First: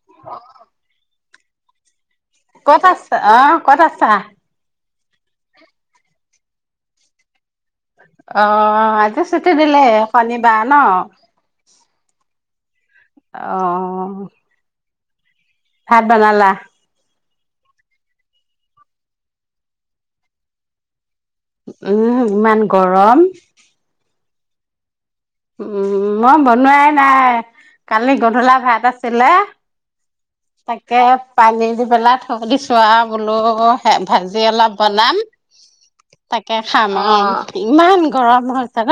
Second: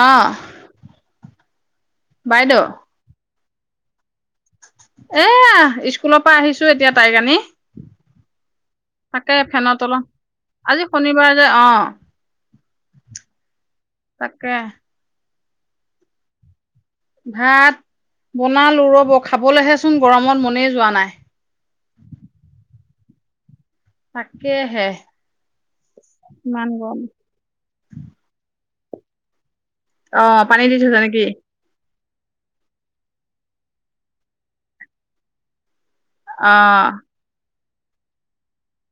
আহ ক'ত আ অ ক'ত আছা এয়া, স্কুলৰ পৰা আহিছো এতিয়া তাইক আনি। আহ আজি তাকে চতি ফেনৰ দিলে তলত শনিবাৰ ন আজি শনিবাৰ যে অ', আহ তাকে ভাত ব নালা ভাত বনালো ৰব খাবলৈহে চোন গৰমত মনেই যোৱা নাই উম ইমান গৰম। তাকে হে উম মই বনোৱাই নাই কালি গধূলা ভাত এটা ছিলে অ', পানী দি থৈছা তাকে নেকি? পানি দিিবেল থ দিছো আৰু বোলো ভাজি অলপ বনাম অ', [unintelligible] ইমান গৰম হয় ত ন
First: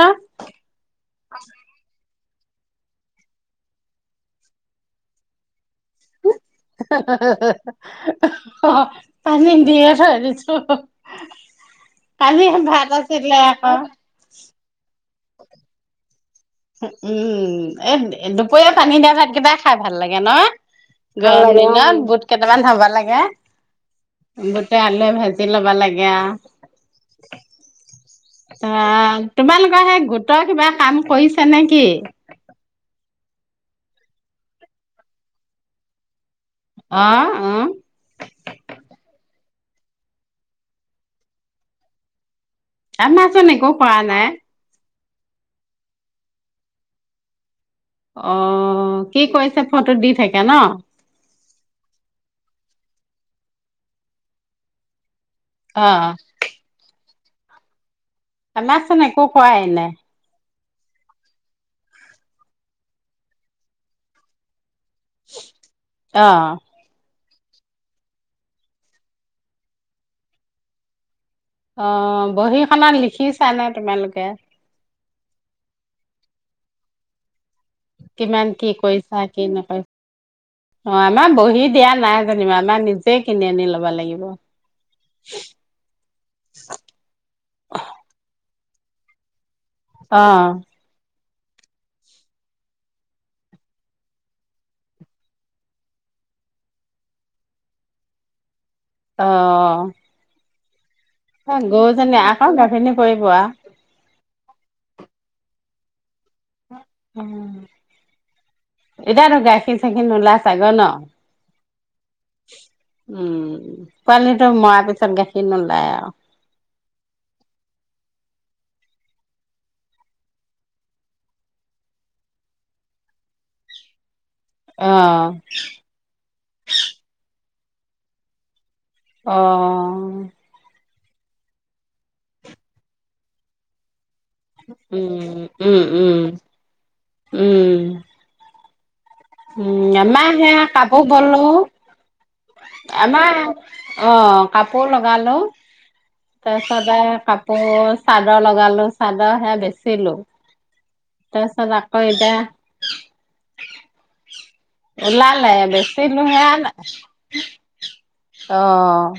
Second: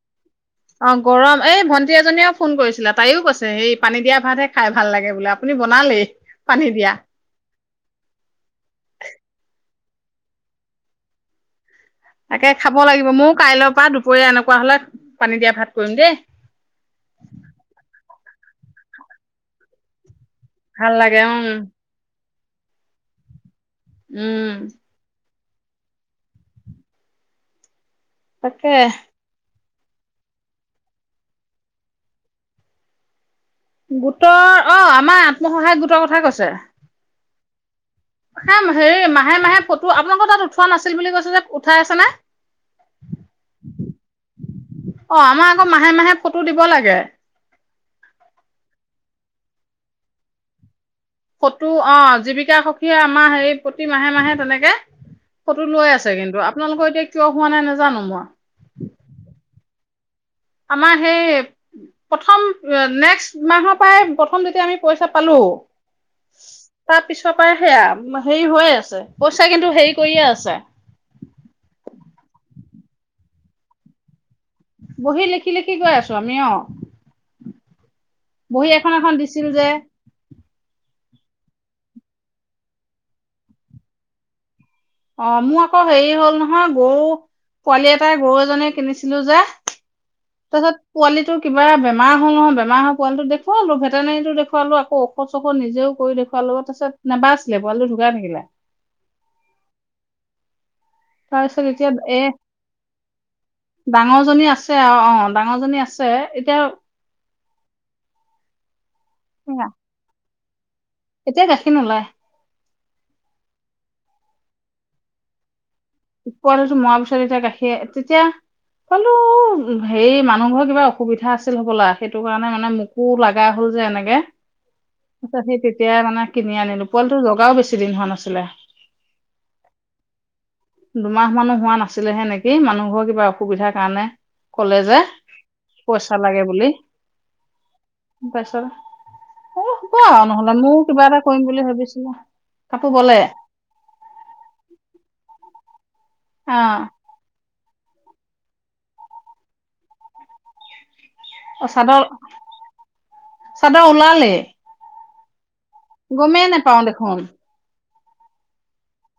অ গৰম এই ভণ্টি এজনীও ফোন কৰিছিলা তাইও কৈছে সেই পানী দিয়া ভাতহে খাই ভাল লাগে বোলে আপুনি বনালেই। পানী দিয়া অ পানী দি আ ছো তাকে খাব লাগিব ময়ো কাইলৈৰ পৰা দুপৰীয়া এনেকুৱা হলে পানী দিয়া ভাত কৰিম দেই। উম এ দুপৰীয়া পানী দিয়া ভাত কিবাই খাই ভাল লাগে ভাল লাগে উম, [unintelligible] কেইটামান হবা লাগে উম, বতে আল ভ তি ল'বা লাগে অ তাকে। তোমালোক সেই গোটৰ কিবা কাম কৰিছে নেকি? গোটৰ অ', আমাৰ আত্মসহায়ক গোটৰ কথাই কৈছে। আহ উম হ হেৰি মাহে মাহে ফটো আপোনালোকৰ তাত উঠোৱা নাছিল বুলি কৈছে যে উঠাই আছে নে? আমা চুন একো কৰা নাই অ' আমাৰ আকৌ মাহে মাহে ফটো দিব লাগে অ', কি কৈছে ফটো দি থাকে ন। ফটো অ জীৱিকা সখী অ আমাৰ সেই প্ৰতি মাহে, মাহে তেনেকে। ফটো অ লৈ আছে কিন্তু আপোনালোকৰ এতিয়া কিয় হোৱা নাই নে জানো মই। আমা চুন একো কোৱাই নাই আমাৰ সেই, প্ৰথম নেক্সট মাহৰ পৰাই প্ৰথম যেতিয়া আমি পইচা পালো, অ তাত সোত। পিছৰ পৰাই সেয়া, হেৰি হৈয়ে আছে, পইচা কিন্তু হেৰি কৰিয়ে আছে। অ বহীখনত লিখিছা নে তোমালোকে। বহি লিখি লিখি গৈ আছো আমি অ। কিমান বহি কি এখন এখন কৰিইছা দিছিল কি যে নাপাছা। অ' আমাৰ বহি দিয়া নাই যেনিবা, আমাৰ নিজে কিনি আনি লব লাগিব। অ' মোৰ আকৌ হেৰি হ'ল নহয়, গৰু পোৱালি এটাই গৰু এজনীক। কিনিছিলো যে। অ তছত কোৱালিটো কিবা বেমাৰ হল বেমাৰ হৈ পোৱালিটো দেখুৱালো ভেটেনেৰীতো দেখোৱালো, আকৌ ঔষধ চৌষধ নিজেও কৰি দেখুৱালো, তাৰ পিছত নাবাছিলে পোৱালীতো ধোকাই থাকিলে। অহ। তাৰপিছত এতিয়া এ গৰুজনী আকৌ গাভিনী পৰিব আ। নী আছে অ' অ' ডাঙৰ জনী আছে। ছে এতিয়া। এতিয়া তো সেয়া, গাখীৰ চাখীৰ নোলায়। চাগনহ এতিয়া গাখীৰ নোলায় উম পোৱালীটো মৰা পিছত গাখীৰ নোলায় আৰু। পোৱালীটো মৰা নাছিল যে, গাখীৰ তেতিয়া পোৱালীটো হেৰি, মানুহৰ কিবা অসুবিধা আছিল চাগে তেতিয়া। সেইটো কাৰণে মোকো লগা হ'ল যে এনেকে। অ', এতিয়া চি তেতিয়াই মানে কিনি আনিলোঁ, পোৱালীটো ল'বও বেছি বেছি দিন হোৱা নাছিলে। অঁ দুমাহ মানো হোৱা নাছিলেহে নেকি মানুহ ঘৰৰ কিবা অসুবিধাৰ কাৰণে ক'লে যে উম উম পইচা উম লাগে বুলি উম তাৰপিছত অ উম হ'ব আৰু আমাৰ নহ'লে সেয়া ময়ো কিবা কাপোৰ এটা কৰিম বুলোঁ বুলি ভাবিছিলো কাপোৰ বলে আমাৰ অঃ কাপোৰ লগালোঁ ত অ চজাই কাপ। পৌ চাদৰ লগালো চাদৰ হৈয়া বেচিলো। তাৰপিছত অ', আকৌ চাদৰ এতিয়া চাদৰ ওলালে। ওলালে। বেছি নুহে ন দেখোন অ',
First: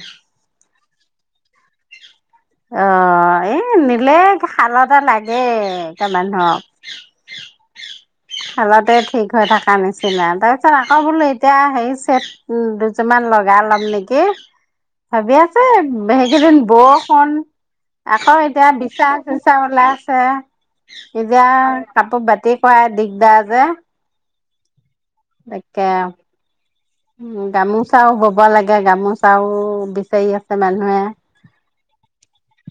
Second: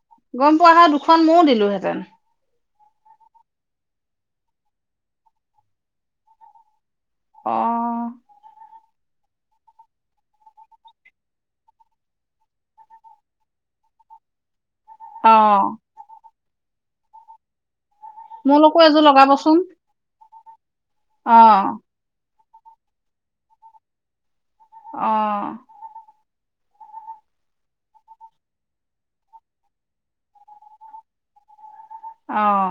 গম পোৱা আহা দুখন ময়ও দিলোহেঁতেন। অ ', এই নিলে খাল এটা লাগে এটা মানুহক অ আলতে ঠিক হৈ থকা নিচিনা তাৰপিছত আকৌ বোলো এতিয়া হেই চেট দুযোৰমান লগাই ল'ম নেকি অ ভাবি আছে হে গৰেণ ব অন আকৌ এতিয়া মোলৈকো এযোৰ বিশাস চোচা লগাবচোন ওলাই আছে। অ এয়া কাপ বতি পায় দিগদাৰ যে। অ একে উ গামোচাও বব লাগে গামোচাও বিচাৰি আছে মানুহে। অহ।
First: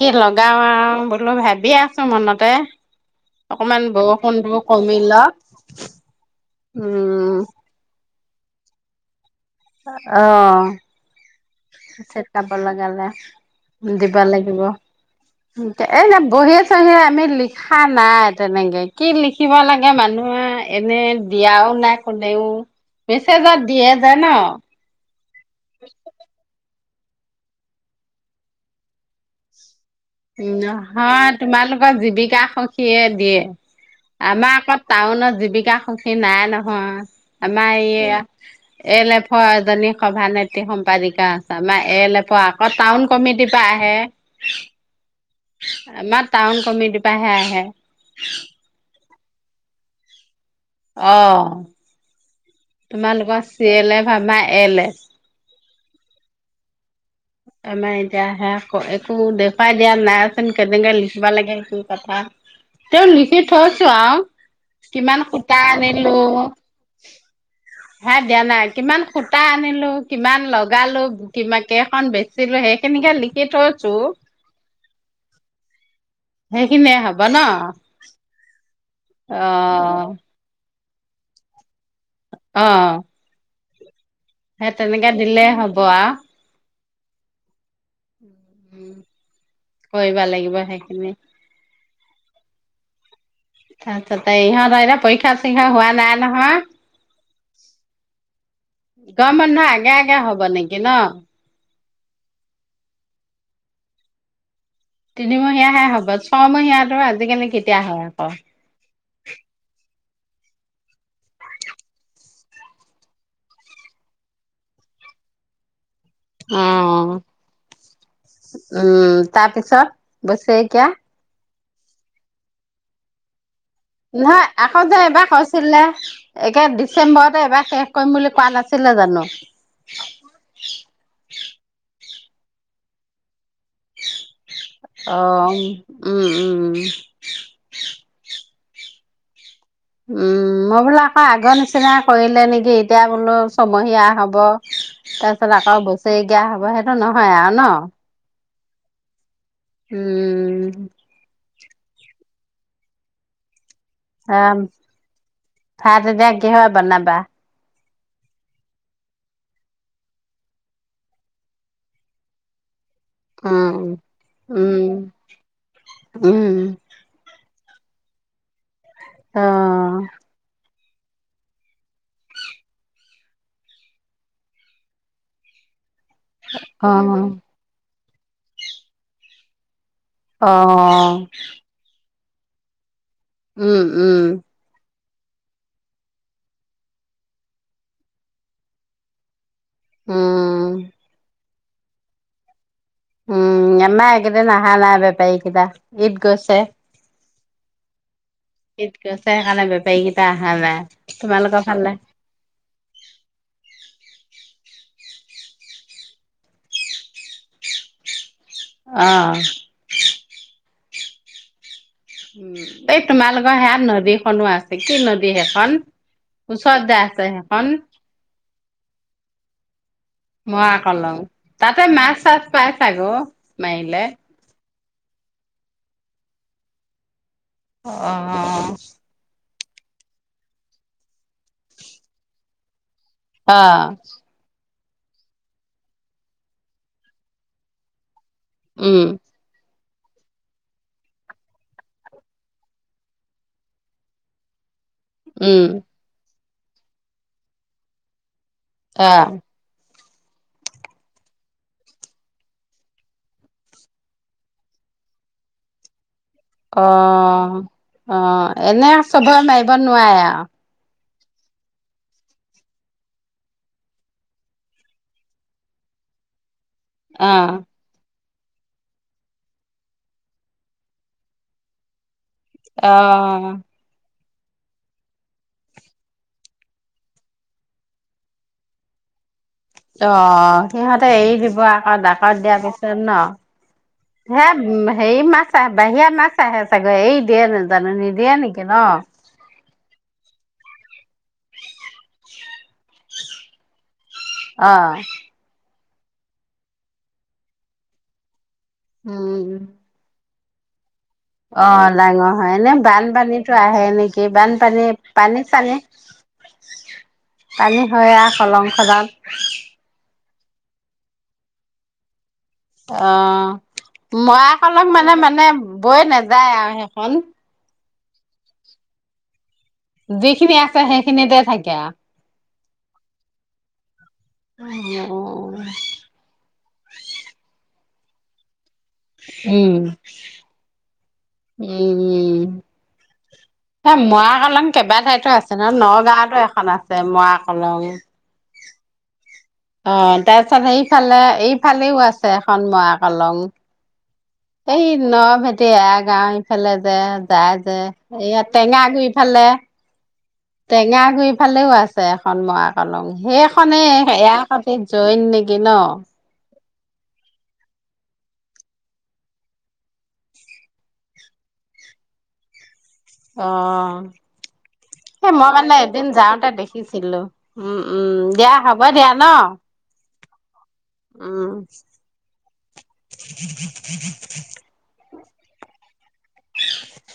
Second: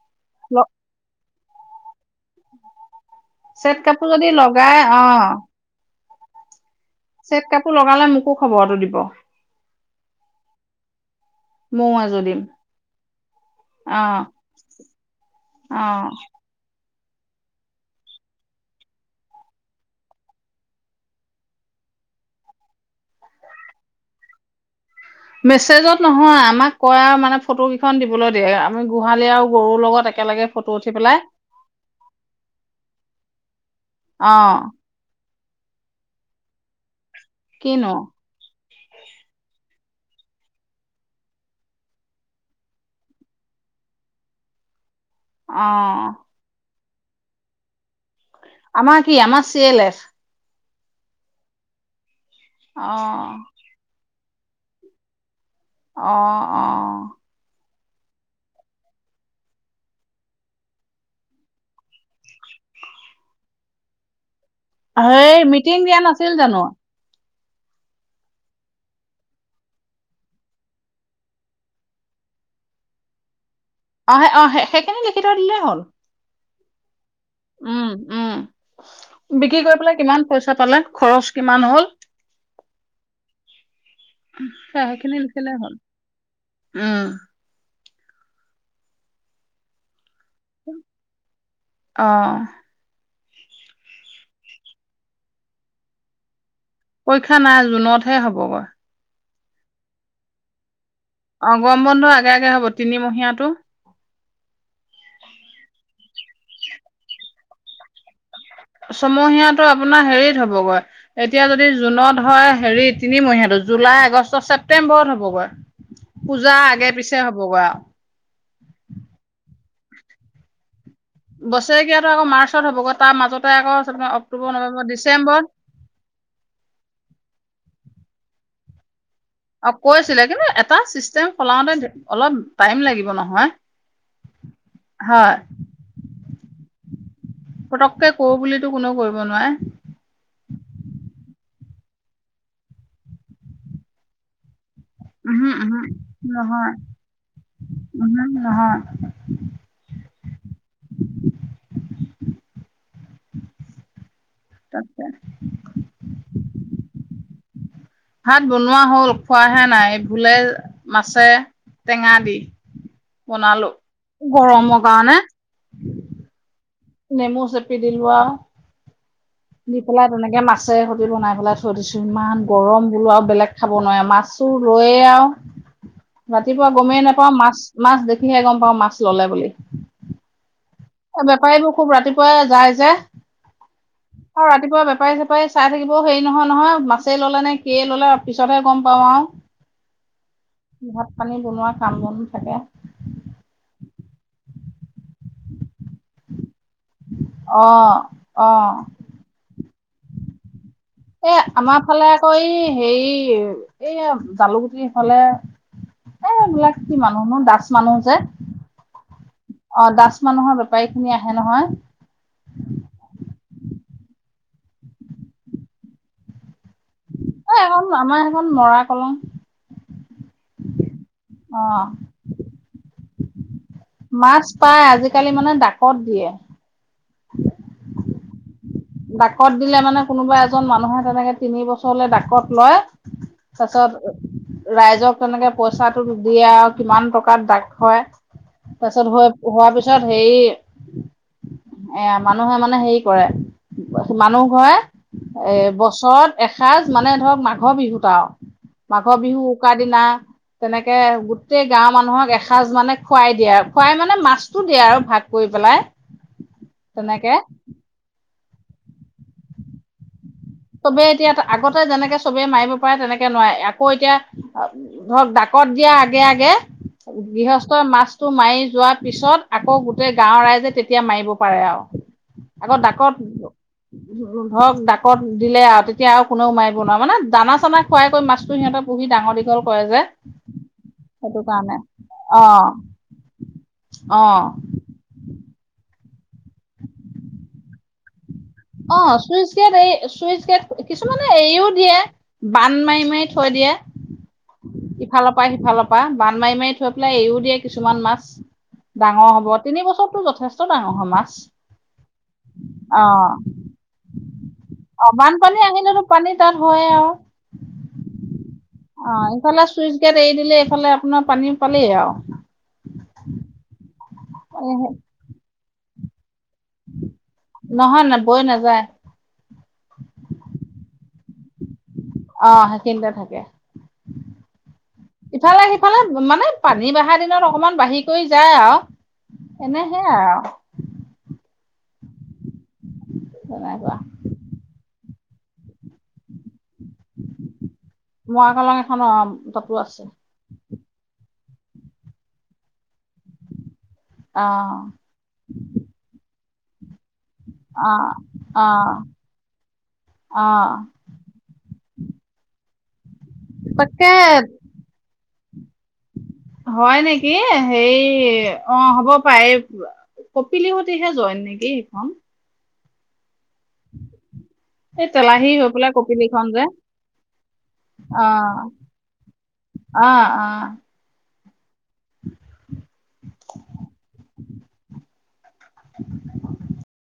কি লগাওঁ আৰু বোলো ভাত ভাবি আছো মনতে। চেট অকমান কাপোৰ যদি বৰষুণটো লগাই কমি অ'। লওক উম চেট কাপোৰ লগালা মোকো খবৰটো দিব। অহ। ময়ো এযোৰ ছেট দিম কাব লগালে অ দিব লাগিব অ এই যে বহিয় চহিয়ে আমি লিখা নাই তেনেকে কি লিখিব লাগে মানুহে এনে দিয়াও নাই কোনেও মেছেজত দিয়ে যে ন'। মেছেজত নহয় আমাক কয়ে মানে ফটো কেইখন দিবলৈ দিয়ে আমি গোহালি আৰু গৰুৰ লগত একেলগে ফটো উঠি পেলাই নহয়, তোমালোকৰ জীৱিকা সখীয়ে দিয়ে, অ আমাৰ আকৌ টাউনত জী বিকা সখী নাই নহয়। আমা কিনো ইয়া এ এল এফৰ এজনী সভানেত্ৰী সম্পাদিকা আছে আমাৰ এ এল এফৰ আকৌ টাউন কমিটিৰ পৰা আহে। অ আমাৰ টাউন কমিটি পা হে আহে। আমাৰ কি? আমাৰ চি এল এচ অহ। অ তোমালোকৰ চিয়ে এল এফ ফামা এল এ অ', অ'। আমাৰ এতিয়া সেয়া একো দেখুৱাই দিয়া নাইচোন কেনেকে লিখিবা লাগে কি কথা তেওঁ লিখি থৈছো আৰু। কিমান সেই সূতা মিটিং দিয়া নাছিল জানো? হা দিয়া নাই কিমান সুতা আনিলো, কিমান লগালো কি কেইখন বেচিলো সেইখিনিকে লিখি থৈ অহ অহে সেইখিনি লিখি থৈদিলেই হ'ল। সেইখিনিয়ে হ'ব ন উম অ উম বিক্ৰী কৰি পেলাই কিমান পইচা পালে। খৰচ কিমান হ'ল। অ সেই তেনেকে সেইখিনি দিলে লিখিলেই হ'ল হ'ব আ উম [unintelligible] কৰিব লাগিব সেইখিনি। অ [unintelligible] ইহঁত পৰীক্ষা চৰীক্ষা হোৱা নাই নহয় পৰীক্ষা নাই জুনতহে হ'বগৈ। গৰম বন্ধ আগে আগে হ'ব নে কিনক অ গৰম বন্ধ আগে আগে হ'ব তিনিমহীয়াটো তিনিমহীয়াহে হব ছয়মহীয়াটো আজিকালি কেতিয়া হয় আকৌ। ছমহীয়াটো আপোনাৰ হেৰিত হ'বগৈ এতিয়া যদি জুনত হয়, হেৰি তিনিমহীয়াটো জুলাই, আগষ্ট, ছেপ্তেম্বৰত হ'বগৈ। পূজা অ আগে উম পিছে হ'বগৈ আৰু তাৰপিছত চব বছৰেকীয়া বছৰেকীয়াটো আকৌ মাৰ্চত হ'বগৈ তাৰ মাজত নহয় আকৌ যে এবাৰ কৈছিলে একে ডিচেম্বৰতে এবাৰ শেষ। কম বুলি কোৱা নাছিলে জানো? অ কৈ আছিলে কিন্তু এটা চিষ্টেম সলাওঁতে অলপ টাইম লাগিব নহয় অ হয় উম উম টো কোনো কৰিব নোৱাৰে উম মই বোলো আকৌ আগৰ নিচিনা কৰিলে নেকি এতিয়া বোলো ছমহীয়া হব উহু তাৰপিছত আকৌ উহু বছৰকীয়া হ'ব নহয় সেইটো নহয় আৰু ন উহু নহয় উম, অ তাকে ভাত এতিয়া কিহৱে বনাবা ভাত বনোৱা হ'ল খোৱাহে নাই ভোলে মাছে টেঙা দি বনালো উম গৰমৰ কাৰণে উম উম নেমু চেপি দিলো আও দি অ'। পেলাই তেনেকে মাছ মাছে সৈতে বনাই পেলাই থৈ দিছো ইমান গৰম বোলো আৰু বেলেগ খাব নোৱাৰে মাছো ৰয়ে আৰু ৰাতিপুৱা অ', গমেই নাপাওঁ মাছ মাছ দেখি সহে গম পাওঁ মাছ ললে বুলি। অ', বেপাৰীবোৰ খুব ৰাতি ক যায় যে উম উম চপাৰি চপাৰি চাই থাকিব হেৰি নহয় নহয় মাছেই ললে নে কিয়ে ললে পিছতহে গম পাওঁ উম, আৰু। ভাত পানী বনোৱাত কাম বনো থাকে উম আমা এইকেইদিন অহা নাই বেপাৰীকেইটা ঈদ গৈছে অ অ। ঈদ গৈছে [unintelligible] এ আমাৰ ফালে আকৌ এই হেৰি এই জালু গুটিৰ ফালে, এ এবিলাক কি মানুহ ন দাচ মানুহ যে অ', অ দাচ মানুহৰ বপ বেপাৰী খিনি আহে নহয় উম এই তোমালোকৰ সেয়াত নদীখনো আছে কি নদী সেইখন ওচৰত যে আছে এ সেইখন এখন আমাৰ সেইখন মৰা কলং [inaudible] মই আকৌ লম অ তাতে মাছ চাছ পাই চাগো মাইলে মাছ পাই আজিকালি মানে ডাকত দিয়ে অ ডাকত দিলে মানে কোনোবা এজন মানুহে তেনেকে তিনি বছৰলে ডাকত লয় অ। তাৰপিছত ৰাইজক তেনেকে পইচাটো দিয়ে আৰু কিমান টকাত দাগ হয় তাৰ উম, পিছত হোৱাৰ পিছত তাৰ পিছত হেৰি এ মানুহে মানে হেৰি কৰে মানুহ ঘৰে উম, এ বছৰত- এসাঁজ মানে ধৰক মাঘৰ বিহুত আৰু মাঘৰ অ', বিহু উৰুকা দিনা- তেনেকে গোটেই গাঁওৰ মানুহক এসাঁজ মানে খুৱাই দিয়ে আৰু খুৱাই মানে মাছটো দিয়ে আৰু ভাগ কৰি পেলাই। তেনেকে অঅঅ অঅ। এনে চবৰে মাৰিব নোৱাৰে আৰু? চবেই এতিয়া আগতে যেনেকৈ চবেই মাৰিব পাৰে তেনেকৈ নোৱাৰে, আকৌ এতিয়া ধৰক ডাকত দিয়াৰ আগে আগে- অ'। গৃহস্থই মাছ- টো মাৰি যোৱাৰ পিছত, আকৌ গোটেই গাঁওৰ ৰাইজে তেতিয়া মাৰিব পাৰে আৰু। আকৌ ডাকত- অ'। ধৰক ডাকত- দিলে আৰু, তেতিয়া আৰু কোনেও মাৰিব নোৱাৰে, মানে দানা-চানা খুৱাই কৈ মাছটো সিহঁতে পুহি ডাঙৰ দী- অঅঅ, সিহঁতে এৰি দিব কাৰণে আকৌ ডাকত অ দিয়াৰ পিছত ন, অ হেয়া হেৰি মাছ বাহিৰা মাছ- আহে চাগৈ এৰি দিয়ে জা- জানোঁ নিদিয়ে নে- অ' চুইছ গেট এই- চুইচ গেট কিছুমানে এৰিও দিয়ে, বান মাৰি, মাৰি থৈ দিয়ে। অ ইফালৰ পৰা সিফাল- পৰা বান্ধ মাৰি, মাৰি থৈ পেলাই এৰিও দিয়ে কিছুমান মাছ। ডাঙৰ হ'ব উম তিনি বছতটো যথেষ্ট। চব ডাঙৰ - অ' ডাঙৰ হয়, এনে অ বানপানীতো আহে নেকি? বানপানীত অ বানপানী পানী-চানী, আহিলেতো পানী তাত হয় আৰু পানী হয় আৰু খনত অ' ইফালে চুইছ গেট এৰি দি- লে এইফালে আপোনাৰ পানী পালেই আৰু। অঅ। মৰাকলং মানে মানে- বয়ে না- যায় আৰু সেইখন? নহয়, বৈ নাযায়। যিখিনি আছে সেইখিনিতে থাকে আৰু? অ সেইখিনতে থাকে। আৰু ইফালে-সিফালে মানে, পানী বাঢ়াৰ দিনত অকনমান বাঢ়ি- কৰি যায় আৰু। উম্। এনে সেয়াই আৰু উম, উম। এ তেনেকুৱা মৰা কলং কেইবা ঠাইত [unintelligible] আছে নগাওঁটো এখন আছে মৰা কলং মৰা কলং এখন অ তাতো আছে অ', তাৰ পিছত এই ইফালে এইফালেও আছে এখন মআকলং। অ এই নভেটি এৰাগাওঁ ফালে যে যায় যে অ এয়া অ টেঙা গুৰি ফালে, অ টেঙা গুৰি ফালেও আছ আছে এখন মাআকলং। সেইখনে তাকে সেইয়া সতি জইন নেকি ন? হয় নেকি হেয়ি অ', হ'ব পাৰে এই কপিলি সতিহে জইন নেকি সিখন? অ', এই তেলাহী মই হৈ মানে পেলাই এদিন কপিলিখন যাওঁতে যে দেখিছিলো। উম, উম, অ দিয়া হ'ব দিয়া ন? অ অ উম। [inaudible]